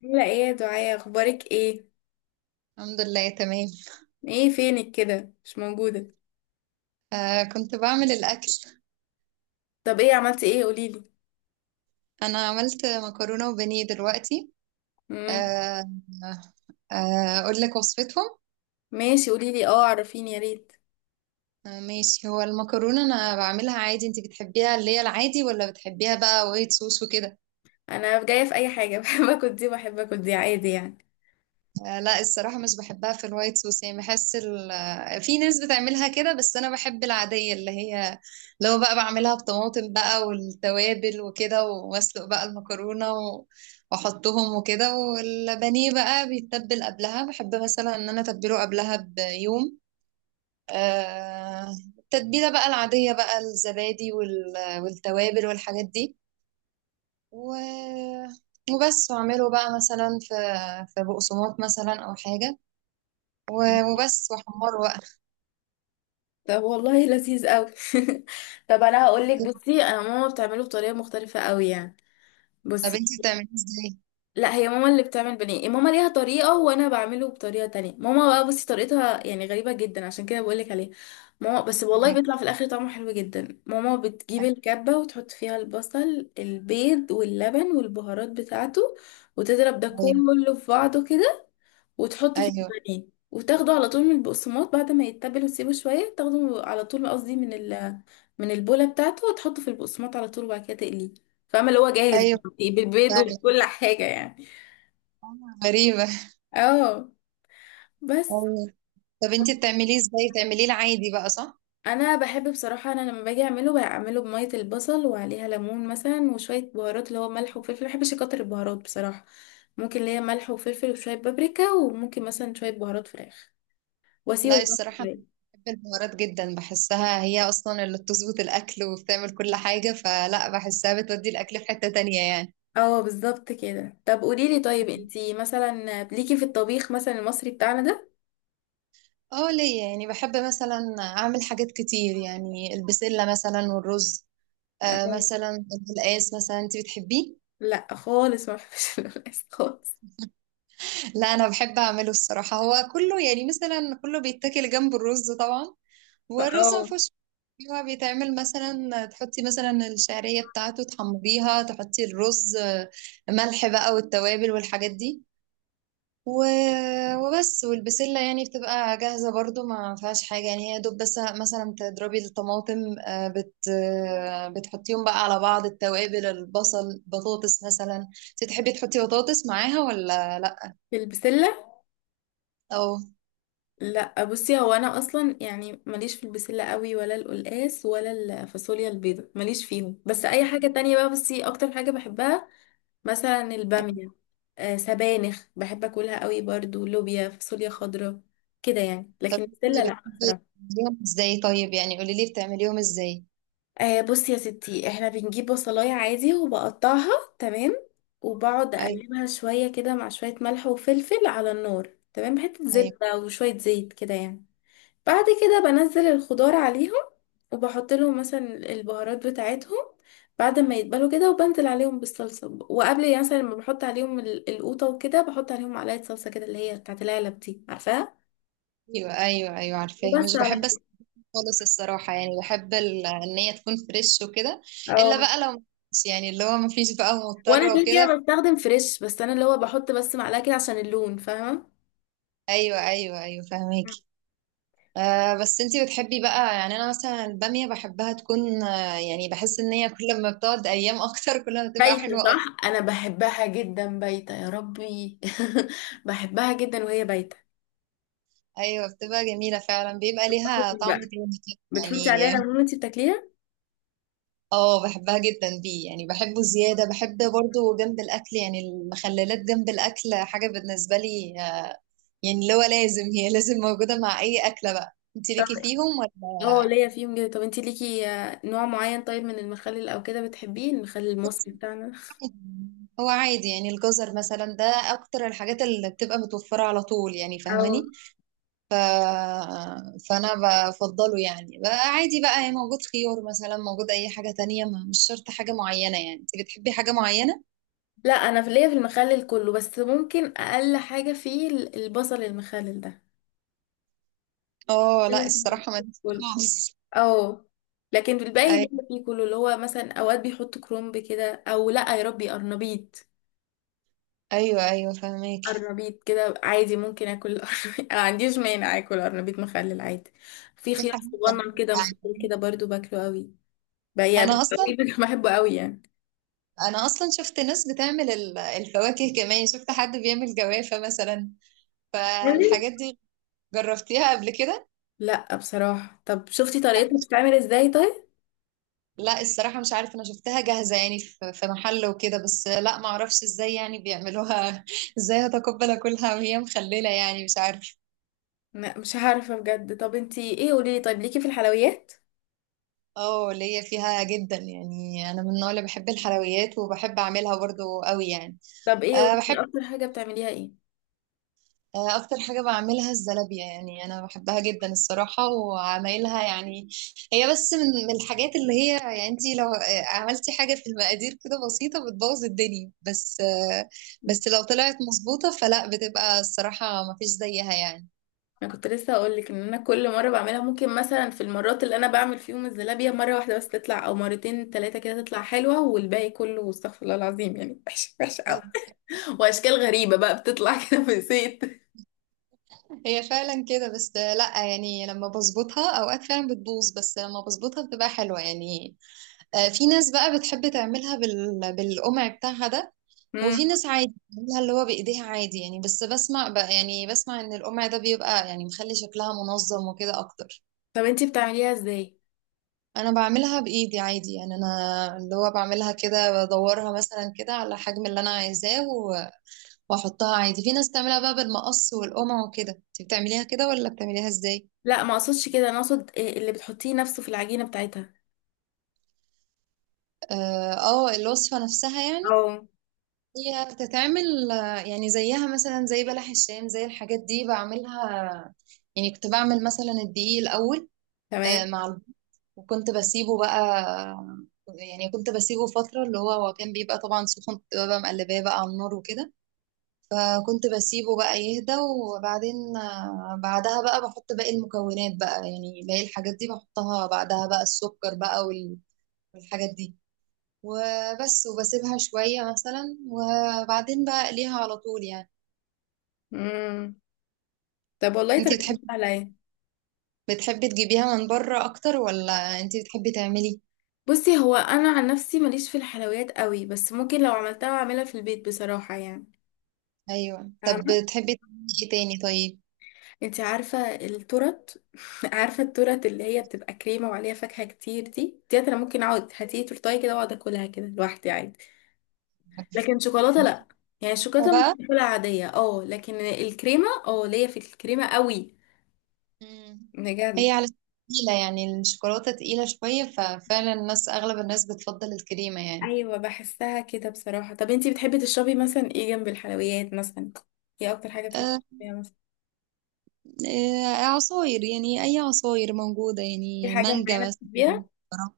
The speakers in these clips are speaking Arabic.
لا، ايه يا دعاء؟ اخبارك ايه؟ الحمد لله تمام. ايه فينك كده، مش موجوده؟ آه، كنت بعمل الأكل. طب ايه عملتي؟ ايه، قوليلي. أنا عملت مكرونة وبانيه دلوقتي. امم آه. آه. آه، أقول لك وصفتهم. ماشي، قوليلي اه، عرفيني يا ريت. آه، ماشي. هو المكرونة أنا بعملها عادي، أنت بتحبيها اللي هي العادي ولا بتحبيها بقى وايت صوص وكده؟ انا جايه في اي حاجه بحب اكل دي وبحب اكل دي عادي يعني. لا، الصراحة مش بحبها في الوايت صوص، يعني بحس ال... آه، في ناس بتعملها كده، بس أنا بحب العادية اللي هي، لو بقى بعملها بطماطم بقى والتوابل وكده، وأسلق بقى المكرونة وأحطهم وكده. والبانيه بقى بيتبل قبلها، بحب مثلا إن أنا أتبله قبلها بيوم. آه... التتبيلة بقى العادية، بقى الزبادي والتوابل والحاجات دي و... وبس. وأعمله بقى مثلا في بقسماط مثلا أو حاجة وبس وحمار بقى. طب والله لذيذ قوي. طب انا هقولك، بصي انا ماما بتعمله بطريقه مختلفه قوي يعني. طب بصي، انتي بتعمليه ازاي؟ لا هي ماما اللي بتعمل بانيه، ماما ليها طريقة، وانا بعمله بطريقة تانية. ماما بقى، بصي طريقتها يعني غريبة جدا، عشان كده بقولك عليها. ماما بس والله بيطلع في الاخر طعمه حلو جدا. ماما بتجيب الكبة وتحط فيها البصل، البيض، واللبن، والبهارات بتاعته، وتضرب ده ايوه، كله في بعضه كده، وتحط فيه ايوه، البانيه وتاخده على طول من البقسماط بعد ما يتبل، وتسيبه شوية تاخده على طول، قصدي من ال من البولة بتاعته، وتحطه في البقسماط على طول، وبعد كده تقليه. فاهمة اللي هو جاهز ايوه. بالبيض فعلا. وكل حاجة يعني. آه، غريبة. اه بس، ايوه. طب انتي بتعمليه ازاي؟ بتعمليه العادي بقى صح؟ انا بحب بصراحة، انا لما باجي اعمله بعمله بمية البصل وعليها ليمون مثلا وشوية بهارات، اللي هو ملح وفلفل. ما بحبش اكتر البهارات بصراحة. ممكن ليا ملح وفلفل وشوية بابريكا، وممكن مثلا شوية بهارات فراخ، واسيبه لا، براحته الصراحة انا شوية. بحب البهارات جدا، بحسها هي اصلا اللي بتظبط الاكل وبتعمل كل حاجة، فلا، بحسها بتودي الاكل في حتة تانية يعني. اه بالظبط كده. طب قوليلي طيب، انتي مثلا ليكي في الطبيخ مثلا المصري بتاعنا ده؟ اه، ليا يعني، بحب مثلا اعمل حاجات كتير يعني، البسلة مثلا والرز. آه، مثلا القلقاس، مثلا انتي بتحبيه؟ لا خالص ما بحبش القلقاس خالص. لا، انا بحب اعمله الصراحه، هو كله يعني مثلا كله بيتاكل جنب الرز طبعا. والرز ما فاه. فيهوش. هو بيتعمل مثلا، تحطي مثلا الشعريه بتاعته تحمريها، تحطي الرز، ملح بقى والتوابل والحاجات دي و... وبس. والبسله يعني بتبقى جاهزه برضو، ما فيهاش حاجه يعني، هي دوب بس مثلا تضربي الطماطم، آه، بت... آه، بتحطيهم بقى على بعض، التوابل، البصل، بطاطس مثلا. انت تحبي تحطي بطاطس معاها ولا لا؟ في البسلة؟ او. لا بصي، هو انا اصلا يعني ماليش في البسلة قوي، ولا القلقاس، ولا الفاصوليا البيضاء، ماليش فيهم. بس اي حاجة تانية بقى بصي، اكتر حاجة بحبها مثلا البامية. آه، سبانخ بحب اكلها قوي برضو، لوبيا، فاصوليا خضراء، كده يعني. لكن طب انتي البسلة لا بتحبي بصراحة. تعمليهم ازاي طيب؟ يعني قولي لي بتعمليهم ازاي. آه بصي يا ستي، احنا بنجيب بصلاية عادي وبقطعها، تمام. وبقعد ايوه، اقلبها شوية كده مع شوية ملح وفلفل على النار، تمام، حتة ايوه، زبدة وشوية زيت كده يعني. بعد كده بنزل الخضار عليهم، وبحط لهم مثلا البهارات بتاعتهم بعد ما يتبلوا كده. وبنزل عليهم بالصلصة. وقبل يعني مثلا لما بحط عليهم القوطة وكده، بحط عليهم معلقة صلصة كده، اللي هي بتاعت العلب دي، عارفاها. ايوه، ايوه، ايوه، عارفاها. وبس، مش على بحب كده. اسلق خالص الصراحه، يعني بحب ان هي تكون فريش وكده. الا اه، بقى لو مفيش، يعني اللي هو مفيش بقى وانا مضطره كده وكده. كده بستخدم فريش، بس انا اللي هو بحط بس معلقة كده عشان اللون، فاهمة. ايوه، ايوه، ايوه، فهماكي. آه، بس انتي بتحبي بقى، يعني انا مثلا الباميه بحبها تكون، آه يعني بحس ان هي كل ما بتقعد ايام اكتر، كل ما بتبقى بايتة، حلوه اكتر. صح. انا بحبها جدا بايتة يا ربي. بحبها جدا وهي بايتة. ايوه، بتبقى جميله فعلا، بيبقى ليها طعم بقى تاني كده. بتحطي عليها يعني ليمون وانتي بتاكليها؟ اه، بحبها جدا بيه، يعني بحبه زيادة. بحب برضو جنب الأكل يعني المخللات، جنب الأكل حاجة بالنسبة لي، يعني اللي هو لازم، هي لازم موجودة مع أي أكلة بقى. انت ليكي فيهم ولا؟ اه ليا فيهم جدا. طب انتي ليكي آه، نوع معين طيب من المخلل او كده بتحبيه، المخلل المصري بتاعنا؟ هو عادي، يعني الجزر مثلا ده أكتر الحاجات اللي بتبقى متوفرة على طول، يعني او فاهماني. فأنا بفضله يعني بقى عادي بقى، يعني موجود، خيار مثلا موجود، أي حاجة تانية، مش شرط حاجة معينة يعني. انت بتحبي حاجة معينة؟ لا. انا في ليا في المخلل كله، بس ممكن اقل حاجة فيه البصل المخلل ده. اه، لا الصراحة، ما كله. خالص. اه، لكن في الباقي ليا فيه كله. اللي هو مثلا اوقات بيحطوا كرنب كده، او لا يا ربي قرنبيط. ايوه، ايوه، فهماكي. قرنبيط كده عادي، ممكن اكل قرنبيط ما عنديش مانع اكل قرنبيط مخلل عادي. في دي خيار حقيقة. صغنن كده مخلل كده برضو باكله قوي بقى، انا قوي اصلا بحبه قوي يعني. انا اصلا شفت ناس بتعمل الفواكه، كمان شفت حد بيعمل جوافة مثلا، يعني؟ فالحاجات دي جربتيها قبل كده؟ لا بصراحة. طب شفتي لا. طريقتها بتتعمل ازاي طيب؟ لا، الصراحة مش عارفة، انا شفتها جاهزة يعني في محل وكده، بس لا، ما اعرفش ازاي يعني بيعملوها ازاي هتقبل اكلها وهي مخللة يعني، مش عارفة. لا مش عارفة بجد. طب انتي ايه، قوليلي طيب، ليكي في الحلويات؟ اه، ليا فيها جدا يعني، انا من النوع اللي بحب الحلويات وبحب اعملها برضو قوي يعني. طب ايه، أه قوليلي بحب اكتر حاجة بتعمليها ايه؟ آه، اكتر حاجه بعملها الزلابيه، يعني انا بحبها جدا الصراحه وعمايلها يعني. هي بس من الحاجات اللي هي، يعني انت لو عملتي حاجه في المقادير كده بسيطه بتبوظ الدنيا، بس لو طلعت مظبوطه فلا، بتبقى الصراحه مفيش زيها يعني. انا كنت لسه هقولك ان انا كل مرة بعملها ممكن مثلا، في المرات اللي انا بعمل فيهم الزلابية، مرة واحدة بس تطلع، او مرتين تلاتة كده تطلع حلوة، والباقي كله استغفر الله العظيم يعني، وحش وحش قوي. واشكال غريبة بقى بتطلع كده في زيت. هي فعلا كده، بس لا يعني لما بظبطها اوقات فعلا بتبوظ، بس لما بظبطها بتبقى حلوه يعني. في ناس بقى بتحب تعملها بالقمع بتاعها ده. مم. وفي ناس عادي بتعملها اللي هو بايديها عادي يعني، بس بسمع بقى، يعني بسمع ان القمع ده بيبقى يعني مخلي شكلها منظم وكده اكتر. طب انتي بتعمليها ازاي؟ انا بعملها بايدي عادي يعني، انا اللي هو بعملها كده، بدورها مثلا كده على الحجم اللي انا عايزاه واحطها عادي. في ناس بتعملها بقى بالمقص والقمع وكده، انت بتعمليها كده ولا بتعمليها ازاي؟ لا ما اقصدش كده، انا اقصد إيه اللي بتحطيه نفسه في العجينة بتاعتها. اه، الوصفة نفسها يعني. اه. هي بتتعمل، يعني زيها مثلا زي بلح الشام، زي الحاجات دي بعملها. يعني كنت بعمل مثلا الدقيق الاول، آه، تمام. مع الب- وكنت بسيبه بقى، يعني كنت بسيبه فترة، اللي هو كان بيبقى طبعا سخن، كنت ببقى مقلباه بقى على النار وكده. فكنت بسيبه بقى يهدى، وبعدين بعدها بقى بحط باقي المكونات بقى، يعني باقي الحاجات دي بحطها بعدها بقى، السكر بقى والحاجات دي وبس. وبسيبها شوية مثلا وبعدين بقى اقليها على طول يعني. امم طب والله انتي طريقتك بتحبي سهله اهي. بتحبي تجيبيها من بره اكتر ولا انتي بتحبي تعملي؟ بصي، هو انا عن نفسي ماليش في الحلويات قوي، بس ممكن لو عملتها اعملها في البيت بصراحه يعني. ايوه. طب فاهمه. بتحبي تعملي ايه تاني طيب؟ انت عارفه التورت؟ عارفه التورت اللي هي بتبقى كريمه وعليها فاكهه كتير دي؟ ديت انا ممكن اقعد هاتيه تورتايه كده واقعد اكلها كده لوحدي عادي. عارفة. لكن شوكولاته لا، يعني الشوكولاته بقى. ممكن اكلها عاديه اه، لكن الكريمه اه ليا في الكريمه قوي. مم. بجد. هي على تقيلة يعني الشوكولاتة تقيلة شوية، ففعلا الناس أغلب الناس بتفضل الكريمة يعني. ايوه بحسها كده بصراحه. طب انتي بتحبي تشربي مثلا ايه جنب الحلويات مثلا؟ ايه اكتر حاجه بتحبي آه، تشربيها مثلا؟ عصاير، يعني أي عصاير موجودة في يعني، حاجه مانجا معينه مثلا. بتحبيها؟ فراولة.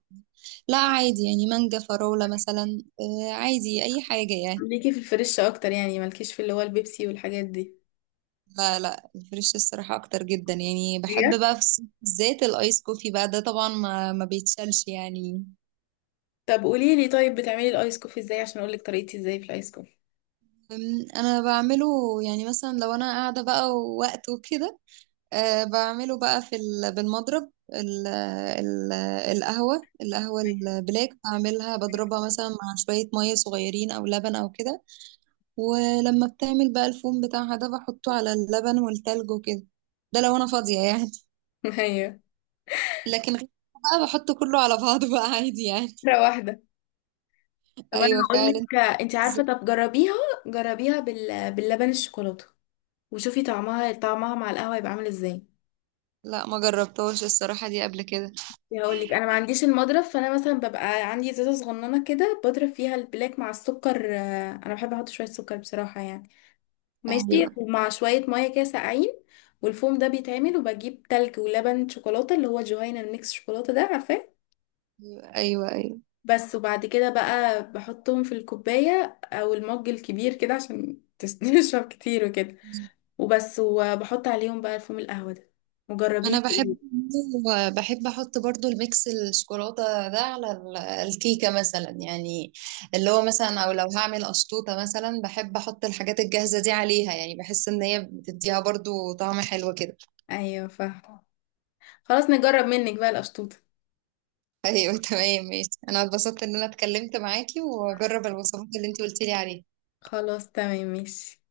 لا عادي يعني، مانجا، فراولة مثلا، عادي أي حاجة يعني. ليكي في الفريش اكتر يعني، مالكيش في اللي هو البيبسي والحاجات دي؟ لا، لا الفريش الصراحة أكتر جدا يعني، بحب بجد؟ بقى في الصيف بالذات الآيس كوفي بقى ده، طبعا ما بيتشالش يعني. طب قولي لي طيب، بتعملي الايس كوفي ازاي عشان اقول لك طريقتي ازاي في الايس كوفي. أنا بعمله، يعني مثلا لو أنا قاعدة بقى ووقت وكده. بعمله بقى في بالمضرب ال ال القهوة البلاك، بعملها بضربها مثلا مع شوية مية صغيرين أو لبن أو كده. ولما بتعمل بقى الفوم بتاعها ده، بحطه على اللبن والتلج وكده. ده لو أنا فاضية يعني. ايوه، لكن غير كده بقى بحطه كله على بعضه بقى عادي يعني. مره واحده. طب انا أيوة هقول فعلا. لك، انت عارفه، طب جربيها. جربيها باللبن الشوكولاته، وشوفي طعمها، طعمها مع القهوه يبقى عامل ازاي. لا ما جربتهاش الصراحة دي قبل كده. يعني هقول لك انا ما عنديش المضرب، فانا مثلا ببقى عندي ازازه صغننه كده، بضرب فيها البلاك مع السكر. آه، انا بحب احط شويه سكر بصراحه يعني. ماشي. أيوة، ومع شويه ميه كده ساقعين، والفوم ده بيتعمل، وبجيب تلج ولبن شوكولاته اللي هو جهينة، الميكس شوكولاته ده، عارفاه. أيوة، أيوة، أيوة. بس، وبعد كده بقى بحطهم في الكوبايه او المج الكبير كده، عشان تشرب كتير وكده. وبس، وبحط عليهم بقى الفوم القهوه ده. وجربيها. انا بحب احط برضو الميكس الشوكولاته ده على الكيكه مثلا، يعني اللي هو مثلا او لو هعمل اشطوطه مثلا بحب احط الحاجات الجاهزه دي عليها، يعني بحس ان هي بتديها برضو طعم حلو كده. ايوه فاهمه. خلاص، نجرب منك بقى القشطوطه. ايوه تمام ماشي. انا اتبسطت ان انا اتكلمت معاكي واجرب الوصفات اللي انت قلتي لي عليها. خلاص تمام ماشي.